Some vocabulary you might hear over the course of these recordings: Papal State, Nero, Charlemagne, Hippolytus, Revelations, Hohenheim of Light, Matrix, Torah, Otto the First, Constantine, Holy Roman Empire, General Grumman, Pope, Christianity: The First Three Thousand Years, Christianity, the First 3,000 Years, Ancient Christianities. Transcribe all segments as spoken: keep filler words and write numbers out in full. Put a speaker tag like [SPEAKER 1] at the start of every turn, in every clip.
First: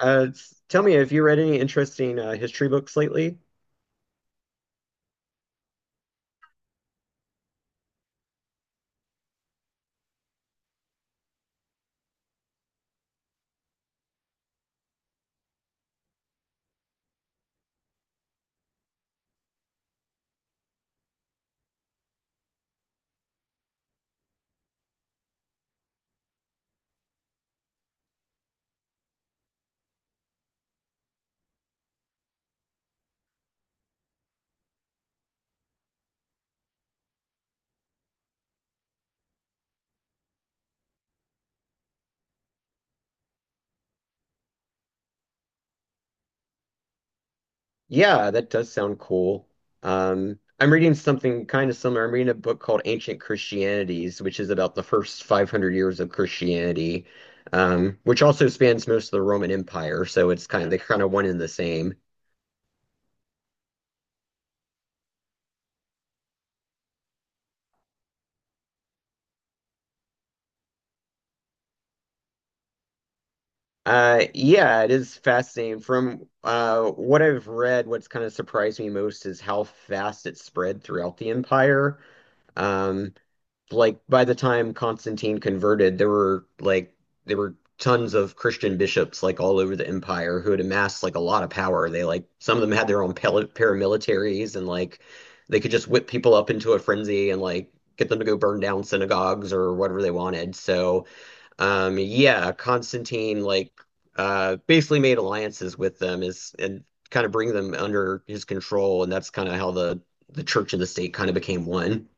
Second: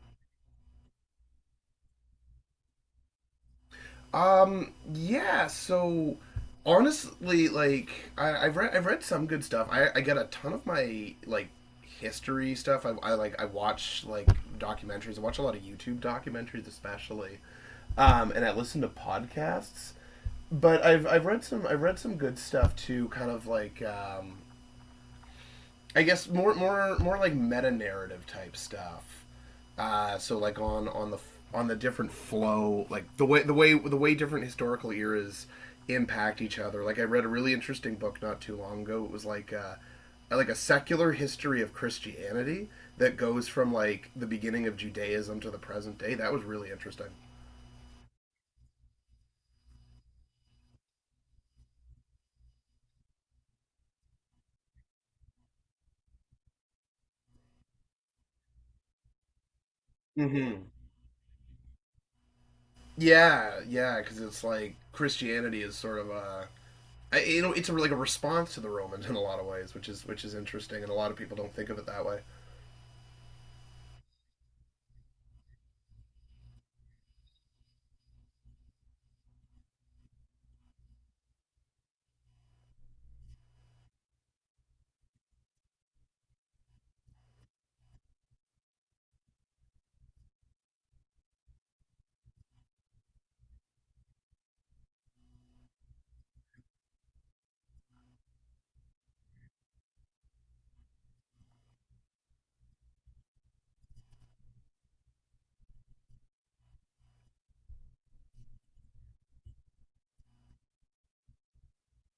[SPEAKER 1] Uh, s- tell me, have you read any interesting uh, history books lately?
[SPEAKER 2] Um, yeah. So honestly, like I, I've read I've read some good stuff. I, I get a ton of my, like, history stuff. I, I like I watch, like, documentaries. I watch a lot of YouTube documentaries, especially, um, and I listen to podcasts. But I've I've read some I've read some good stuff too. Kind of like, um, I guess, more more more like meta narrative type stuff. Uh, so, like, on on the on the different flow, like the way the way the way different historical eras impact each other. Like I read a really interesting book not too long ago. It was like uh, like a secular history of Christianity that goes from, like, the beginning of Judaism to the present day. That was really interesting.
[SPEAKER 1] Yeah, that does sound cool. Um, I'm reading something kind of similar. I'm reading a book called Ancient Christianities, which is about the first five hundred years of Christianity, um, which also spans most of the Roman Empire. So it's
[SPEAKER 2] Mm-hmm.
[SPEAKER 1] kind of they kind of one and the same.
[SPEAKER 2] Yeah, yeah, because it's like Christianity is sort of a, I, you know, it's a, like, a response to the Romans in a lot of ways, which is which is interesting, and a lot of people don't think of it that way.
[SPEAKER 1] Uh, yeah, it is fascinating. From uh, what I've read, what's kind of surprised me most is how fast it spread throughout the empire. Um, like by the time Constantine converted, there were like there were tons of Christian bishops like all over the empire who had amassed like a lot of power. They like some of them had their own pal- paramilitaries and like they could just whip people up into a frenzy and like get them to go burn down synagogues or whatever they wanted. So um, yeah, Constantine like uh basically made alliances with them is and kind of bring them under his control, and that's kind of how the the church and the state kind of became one.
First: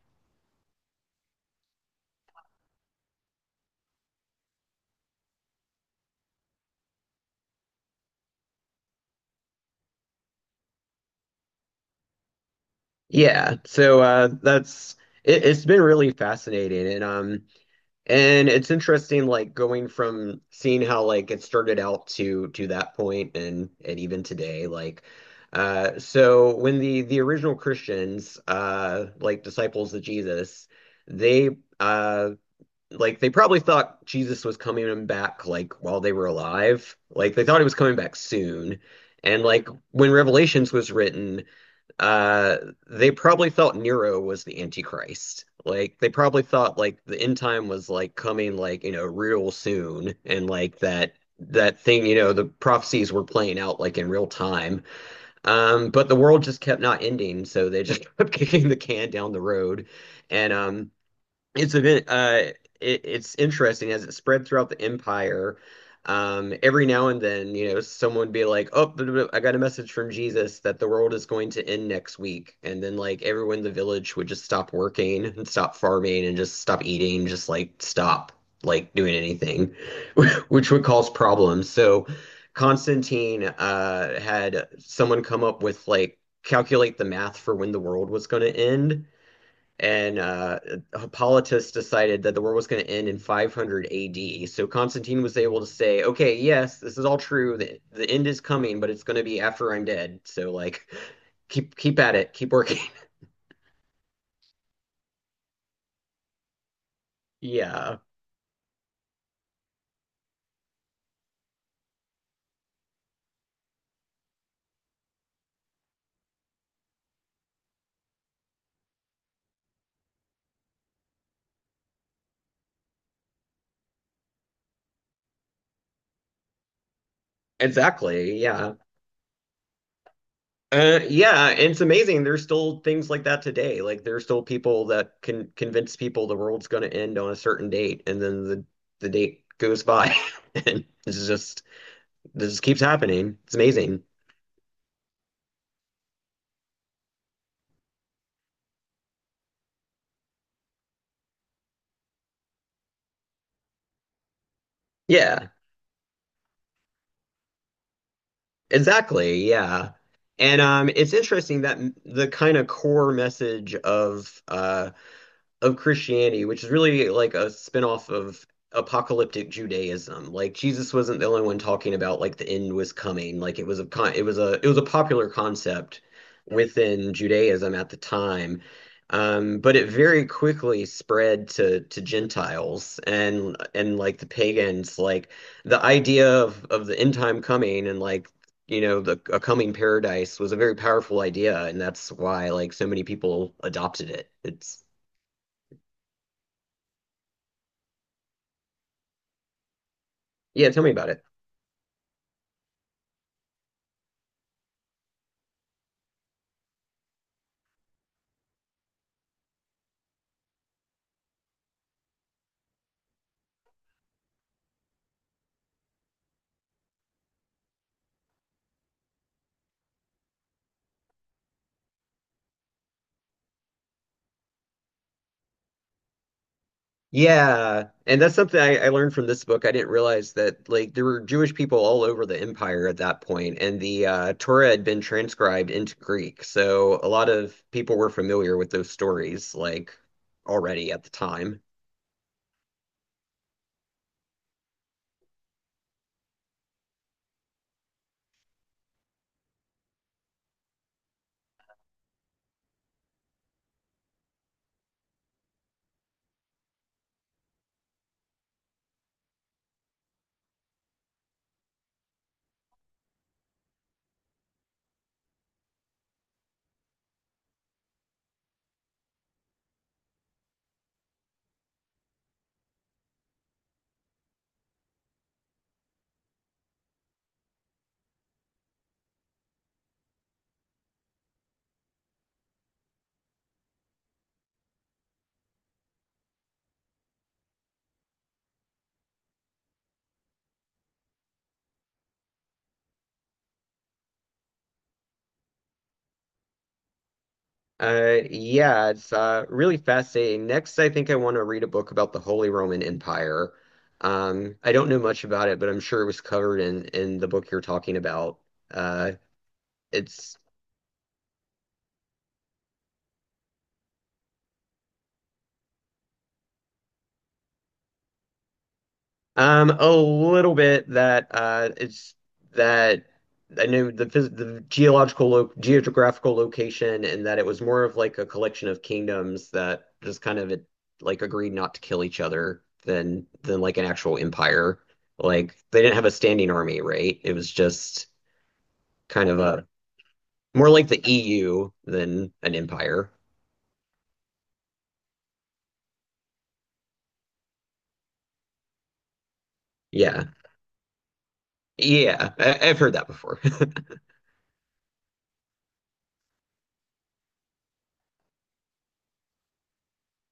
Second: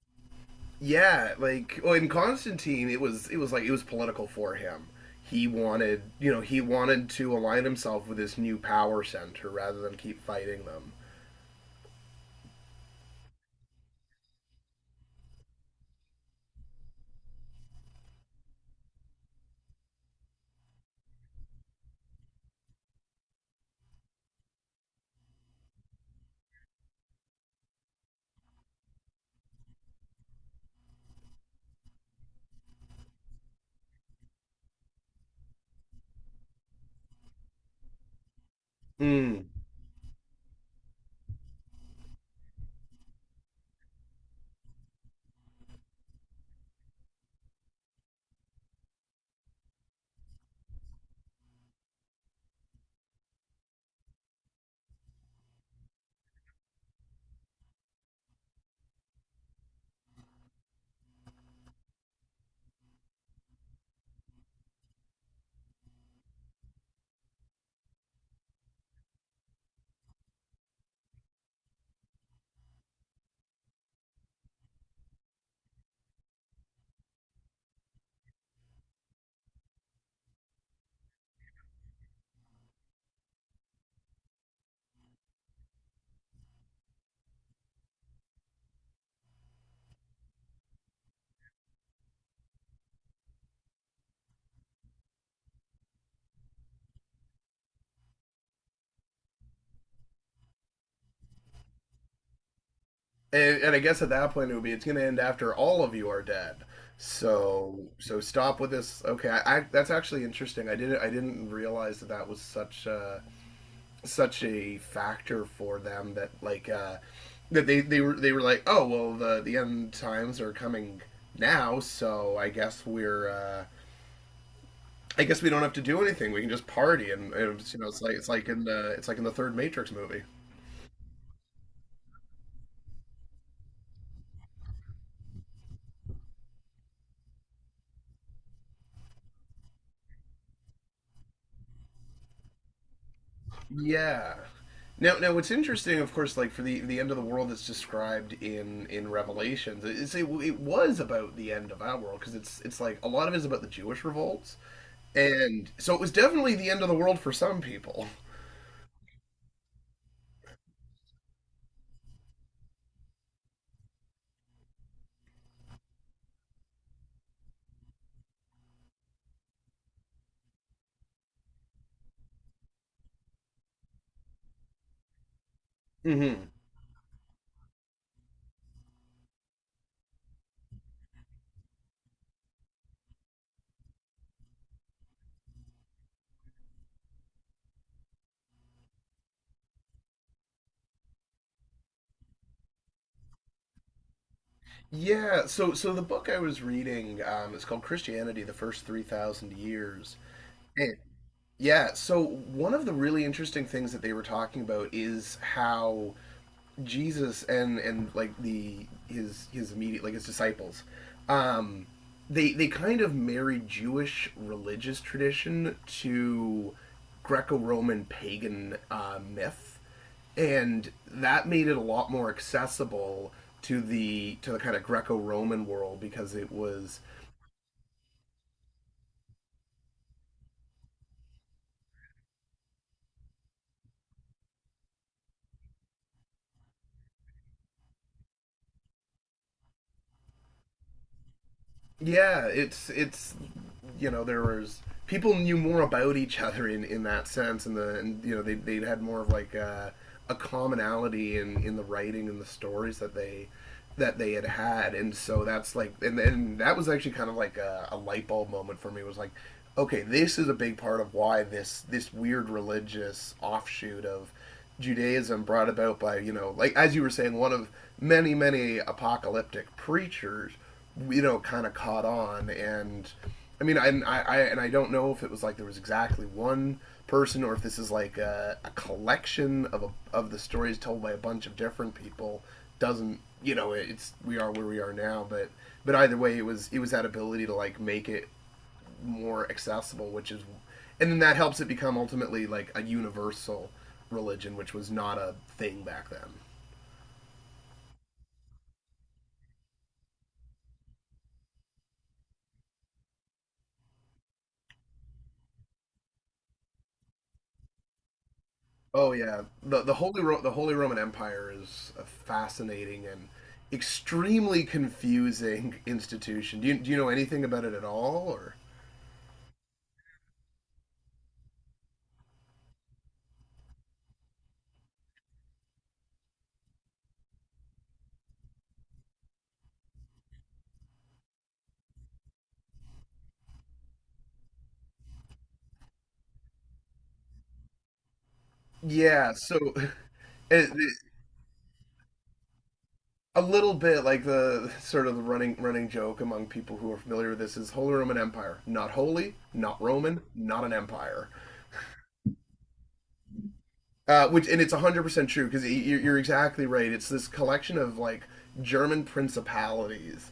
[SPEAKER 2] Yeah, like, well, in Constantine, it was it was like it was political for him. He wanted, you know, he wanted to align himself with this new power center rather than keep fighting them.
[SPEAKER 1] Yeah, so uh that's it, it's been really fascinating, and um and it's interesting, like going from seeing how like it started out to to that point and and even today, like uh so when the the original Christians, uh like disciples of Jesus, they uh like they probably thought Jesus was coming back like while they were alive. Like they thought he was coming back soon. And
[SPEAKER 2] Mm.
[SPEAKER 1] like when Revelations was written, uh they probably thought Nero was the Antichrist. Like they probably thought like the end time was like coming like you know real soon and like that that thing you know the prophecies were playing out like in real time. Um but the world just kept not ending so they just kept kicking the can down the road and um it's a bit uh it, it's interesting as it spread throughout the empire. Um, every now and then, you know, someone would be like, "Oh, blah, blah, blah, I got a message from Jesus that the world is going to end next week," and then like everyone in the village would just stop working and stop farming and just stop eating, just like stop like doing anything, which would cause problems. So Constantine uh had someone come up with like calculate the math for when the world was going to end and uh, Hippolytus decided that the world was going to end in five hundred A D. So Constantine was able to say, "Okay, yes, this is all true. The, the end is coming, but it's going to be after I'm dead. So like, keep keep at it, keep working."
[SPEAKER 2] And, and I guess at that point it would be it's going to end after all of you are dead. So
[SPEAKER 1] Yeah,
[SPEAKER 2] so stop with this. Okay, I, I, that's actually interesting. I didn't I didn't realize that that was such. a such a factor for them, that, like, uh, that they they were they were like, oh well, the the end times are coming now, so I guess we're. Uh, I guess we don't have to do anything. We can just party, and it's, you know, it's like it's
[SPEAKER 1] exactly.
[SPEAKER 2] like in
[SPEAKER 1] Yeah.
[SPEAKER 2] the it's like in the third Matrix movie.
[SPEAKER 1] Uh, yeah, and it's amazing. There's still things like that today. Like there's still people that can convince people the world's going to end on a certain date, and then the the date goes by, and it's just this just keeps happening. It's amazing.
[SPEAKER 2] Yeah. Now, now, what's interesting, of course, like, for the the end of the world that's described in in Revelations, it's it, it was about the end of our world, because it's it's like a lot of it is about the Jewish revolts,
[SPEAKER 1] Yeah.
[SPEAKER 2] and so it was definitely the end of the world for some people.
[SPEAKER 1] Exactly, yeah. And um, it's interesting that m- the kind of core message of uh, of Christianity, which is really like a spinoff of apocalyptic Judaism. Like Jesus wasn't the only one talking about like the end was coming. Like it was a con it was a it was a popular concept
[SPEAKER 2] Mm-hmm.
[SPEAKER 1] within Judaism at the time. Um, but it very quickly spread to to Gentiles and and like the pagans, like the idea of of the end time coming and like you know the a coming paradise was a very powerful idea, and that's why like so many people adopted it. It's
[SPEAKER 2] Yeah. So so the book I was reading, um, it's called Christianity: The First Three Thousand Years.
[SPEAKER 1] yeah, tell me
[SPEAKER 2] And
[SPEAKER 1] about it.
[SPEAKER 2] yeah. So one of the really interesting things that they were talking about is how Jesus and and like, the his his immediate, like, his disciples, um, they they kind of married Jewish religious tradition to Greco-Roman pagan, uh, myth, and that made it a lot more accessible to the to the kind of Greco-Roman world, because it was.
[SPEAKER 1] Yeah, and that's something I, I learned from this book. I didn't realize that like there were Jewish people all over the empire at that point, and the uh, Torah had been transcribed into Greek, so a lot of people were familiar with those stories like already at the time.
[SPEAKER 2] Yeah, it's it's you know there was, people knew more about each other in in that sense, and the and you know they they had more of, like, a, a commonality in in the writing and the stories that they that they had had, and so that's like. And then that was actually kind of like a, a light bulb moment for me. It was like, okay, this is a big part of why this this weird religious offshoot of Judaism, brought about by, you know like, as you were saying, one of many many apocalyptic preachers, you know, kind of caught on. And I mean, I, I, and I don't know if it was like there was exactly one person, or if this is like a, a collection of a, of the stories told by a bunch of different people. Doesn't, you know? It's, we are where we are now, but but either way, it was it was that ability to, like, make it more accessible, which is, and then that helps it become ultimately like a universal religion, which was not a thing back then.
[SPEAKER 1] Uh, yeah, it's uh, really fascinating. Next, I think I want to read a book about the Holy Roman Empire. Um, I don't know much about it, but I'm sure it was covered in in the book you're talking about.
[SPEAKER 2] Oh
[SPEAKER 1] Uh,
[SPEAKER 2] yeah, the the Holy
[SPEAKER 1] it's
[SPEAKER 2] Ro- the Holy Roman Empire is a fascinating and extremely confusing institution. Do you do you know anything about it at all, or?
[SPEAKER 1] Um, a little bit that uh, it's that I knew the phys the geological lo geographical location and that it was more of like a collection of kingdoms that just kind of like agreed not to kill each other than than like an actual empire. Like they didn't have a standing army, right? It was just kind
[SPEAKER 2] Yeah,
[SPEAKER 1] of
[SPEAKER 2] so
[SPEAKER 1] a
[SPEAKER 2] it,
[SPEAKER 1] more like
[SPEAKER 2] it-
[SPEAKER 1] the E U than an empire.
[SPEAKER 2] a little bit like, the sort of the running running joke among people who are familiar with this is: Holy Roman Empire, not holy, not Roman,
[SPEAKER 1] Yeah,
[SPEAKER 2] not an empire.
[SPEAKER 1] yeah, I I've heard that before.
[SPEAKER 2] Uh, which, and it's one hundred percent true, because you're exactly right. It's this collection of, like, German principalities,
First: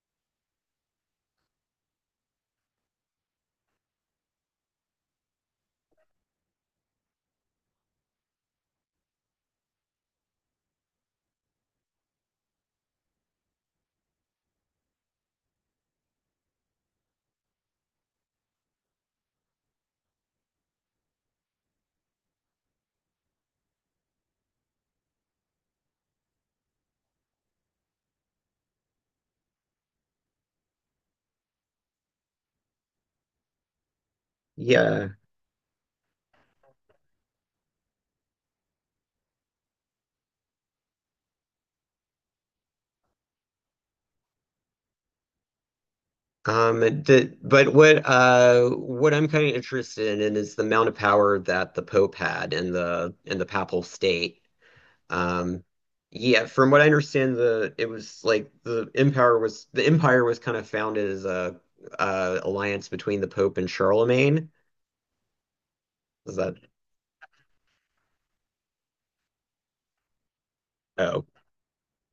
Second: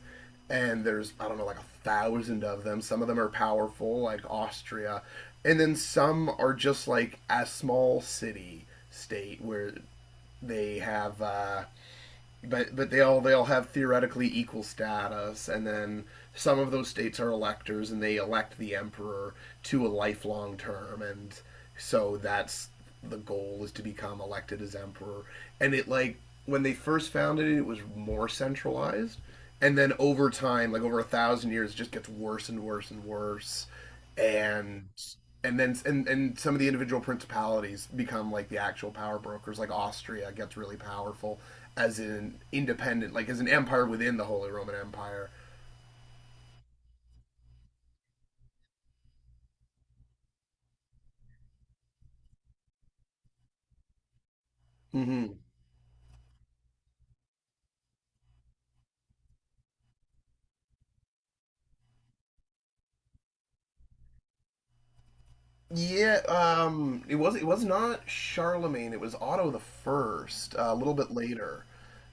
[SPEAKER 2] and there's, I don't know, like a thousand of them. Some of them are powerful, like Austria, and then some are just like a small city state where they have uh, but but they all they all have theoretically equal status, and then some of those states are electors, and they elect the emperor to a lifelong term, and so that's, the goal is to become elected as emperor. And it, like, when they first founded it, it was more centralized, and then over time, like over a thousand years, it just gets worse and worse and worse, and
[SPEAKER 1] Yeah.
[SPEAKER 2] and then and and some of the individual principalities become, like, the actual power brokers, like Austria gets really powerful as an independent, like as an empire within the Holy Roman Empire.
[SPEAKER 1] Um, the, but what uh, what I'm kind of interested in is the amount of power that the Pope had in the in the Papal State.
[SPEAKER 2] Mm-hmm.
[SPEAKER 1] Um, yeah, from what I understand, the it was like the empire was the empire was kind of founded as a uh, alliance between the Pope and Charlemagne.
[SPEAKER 2] Yeah,
[SPEAKER 1] Is that
[SPEAKER 2] um, it was it was not Charlemagne. It was Otto the First. Uh, a little bit
[SPEAKER 1] oh
[SPEAKER 2] later,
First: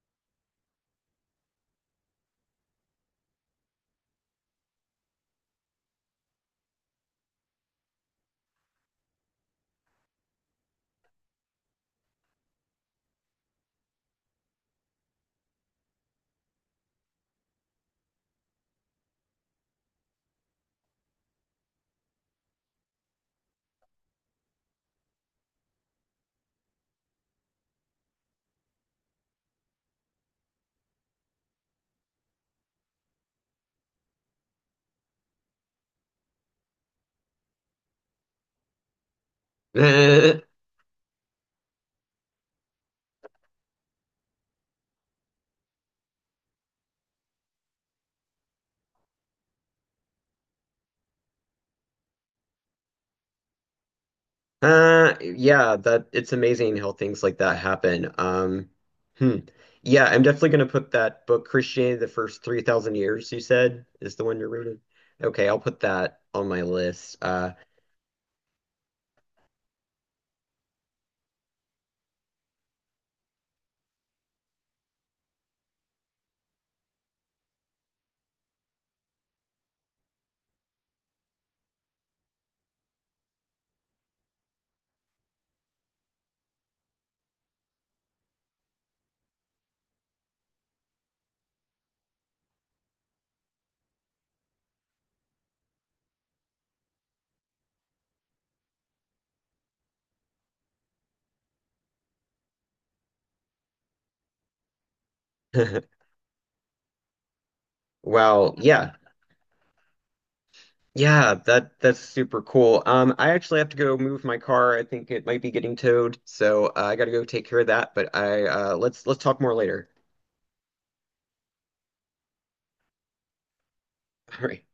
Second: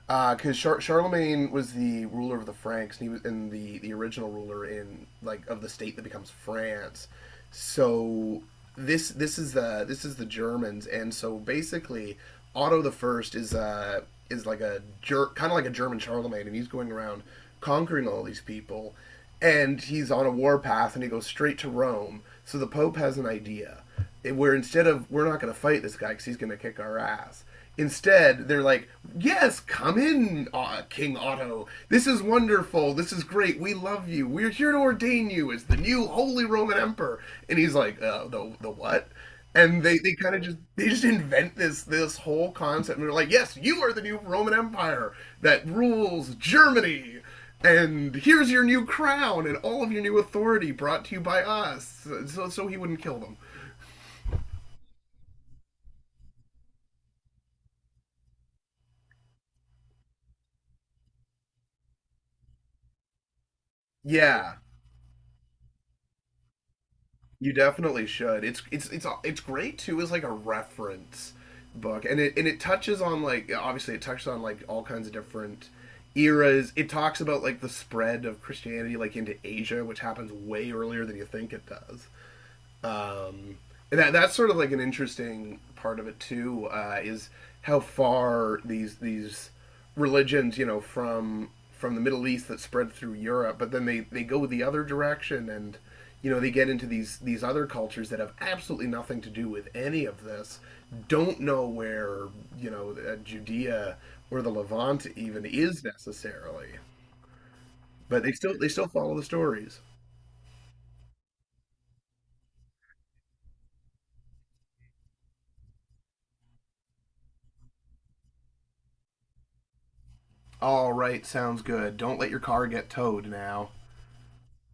[SPEAKER 2] because Char- Charlemagne was the ruler of the Franks, and he was in the the original ruler in, like, of the state that becomes France. So this this is the this is the Germans, and so basically Otto the First is uh is like a jerk, kind of like a German Charlemagne, and he's going around conquering all these people, and he's on a war path, and he goes straight to Rome. So the Pope has an idea, eh, where, instead of, we're not going to fight this guy because he's going to kick our ass. Instead, they're like, "Yes, come in, uh, King Otto. This is wonderful. This is great. We love you. We're here to ordain you as the new Holy Roman Emperor." And he's like, uh, "The the what?" And they, they kind of just they just invent this this whole concept, and they're like, "Yes, you are the new Roman Empire that rules Germany." And here's your new crown and all of your new authority, brought to you by us, so, so he wouldn't kill them.
[SPEAKER 1] Uh, yeah, that it's amazing how things like that happen. Um, hmm. Yeah, I'm definitely gonna put that book, Christianity, the First three thousand Years, you said, is the one you're
[SPEAKER 2] Yeah,
[SPEAKER 1] reading. Okay, I'll put that on my list. Uh,
[SPEAKER 2] you definitely should. It's it's it's it's great too, as like a reference book, and it and it touches on, like, obviously it touches on, like, all kinds of different eras. It talks about, like, the spread of Christianity, like into Asia, which happens way earlier than you think it does. Um, and that that's sort of like an interesting part of it too, uh, is how far these these religions, you know from from the Middle East, that spread through Europe, but then they they go the other direction, and, you know they get into these these other cultures that have absolutely nothing to do with any of this, don't know where, you know uh, Judea or the Levant even is necessarily, but they
[SPEAKER 1] wow,
[SPEAKER 2] still they still
[SPEAKER 1] yeah.
[SPEAKER 2] follow the stories.
[SPEAKER 1] Yeah, that that's super cool. Um, I actually have to go move my car. I think it might be getting towed, so uh, I gotta go take care of that. But I uh, let's let's talk more later.
[SPEAKER 2] All right, sounds good. Don't let your car get towed now.
[SPEAKER 1] All right.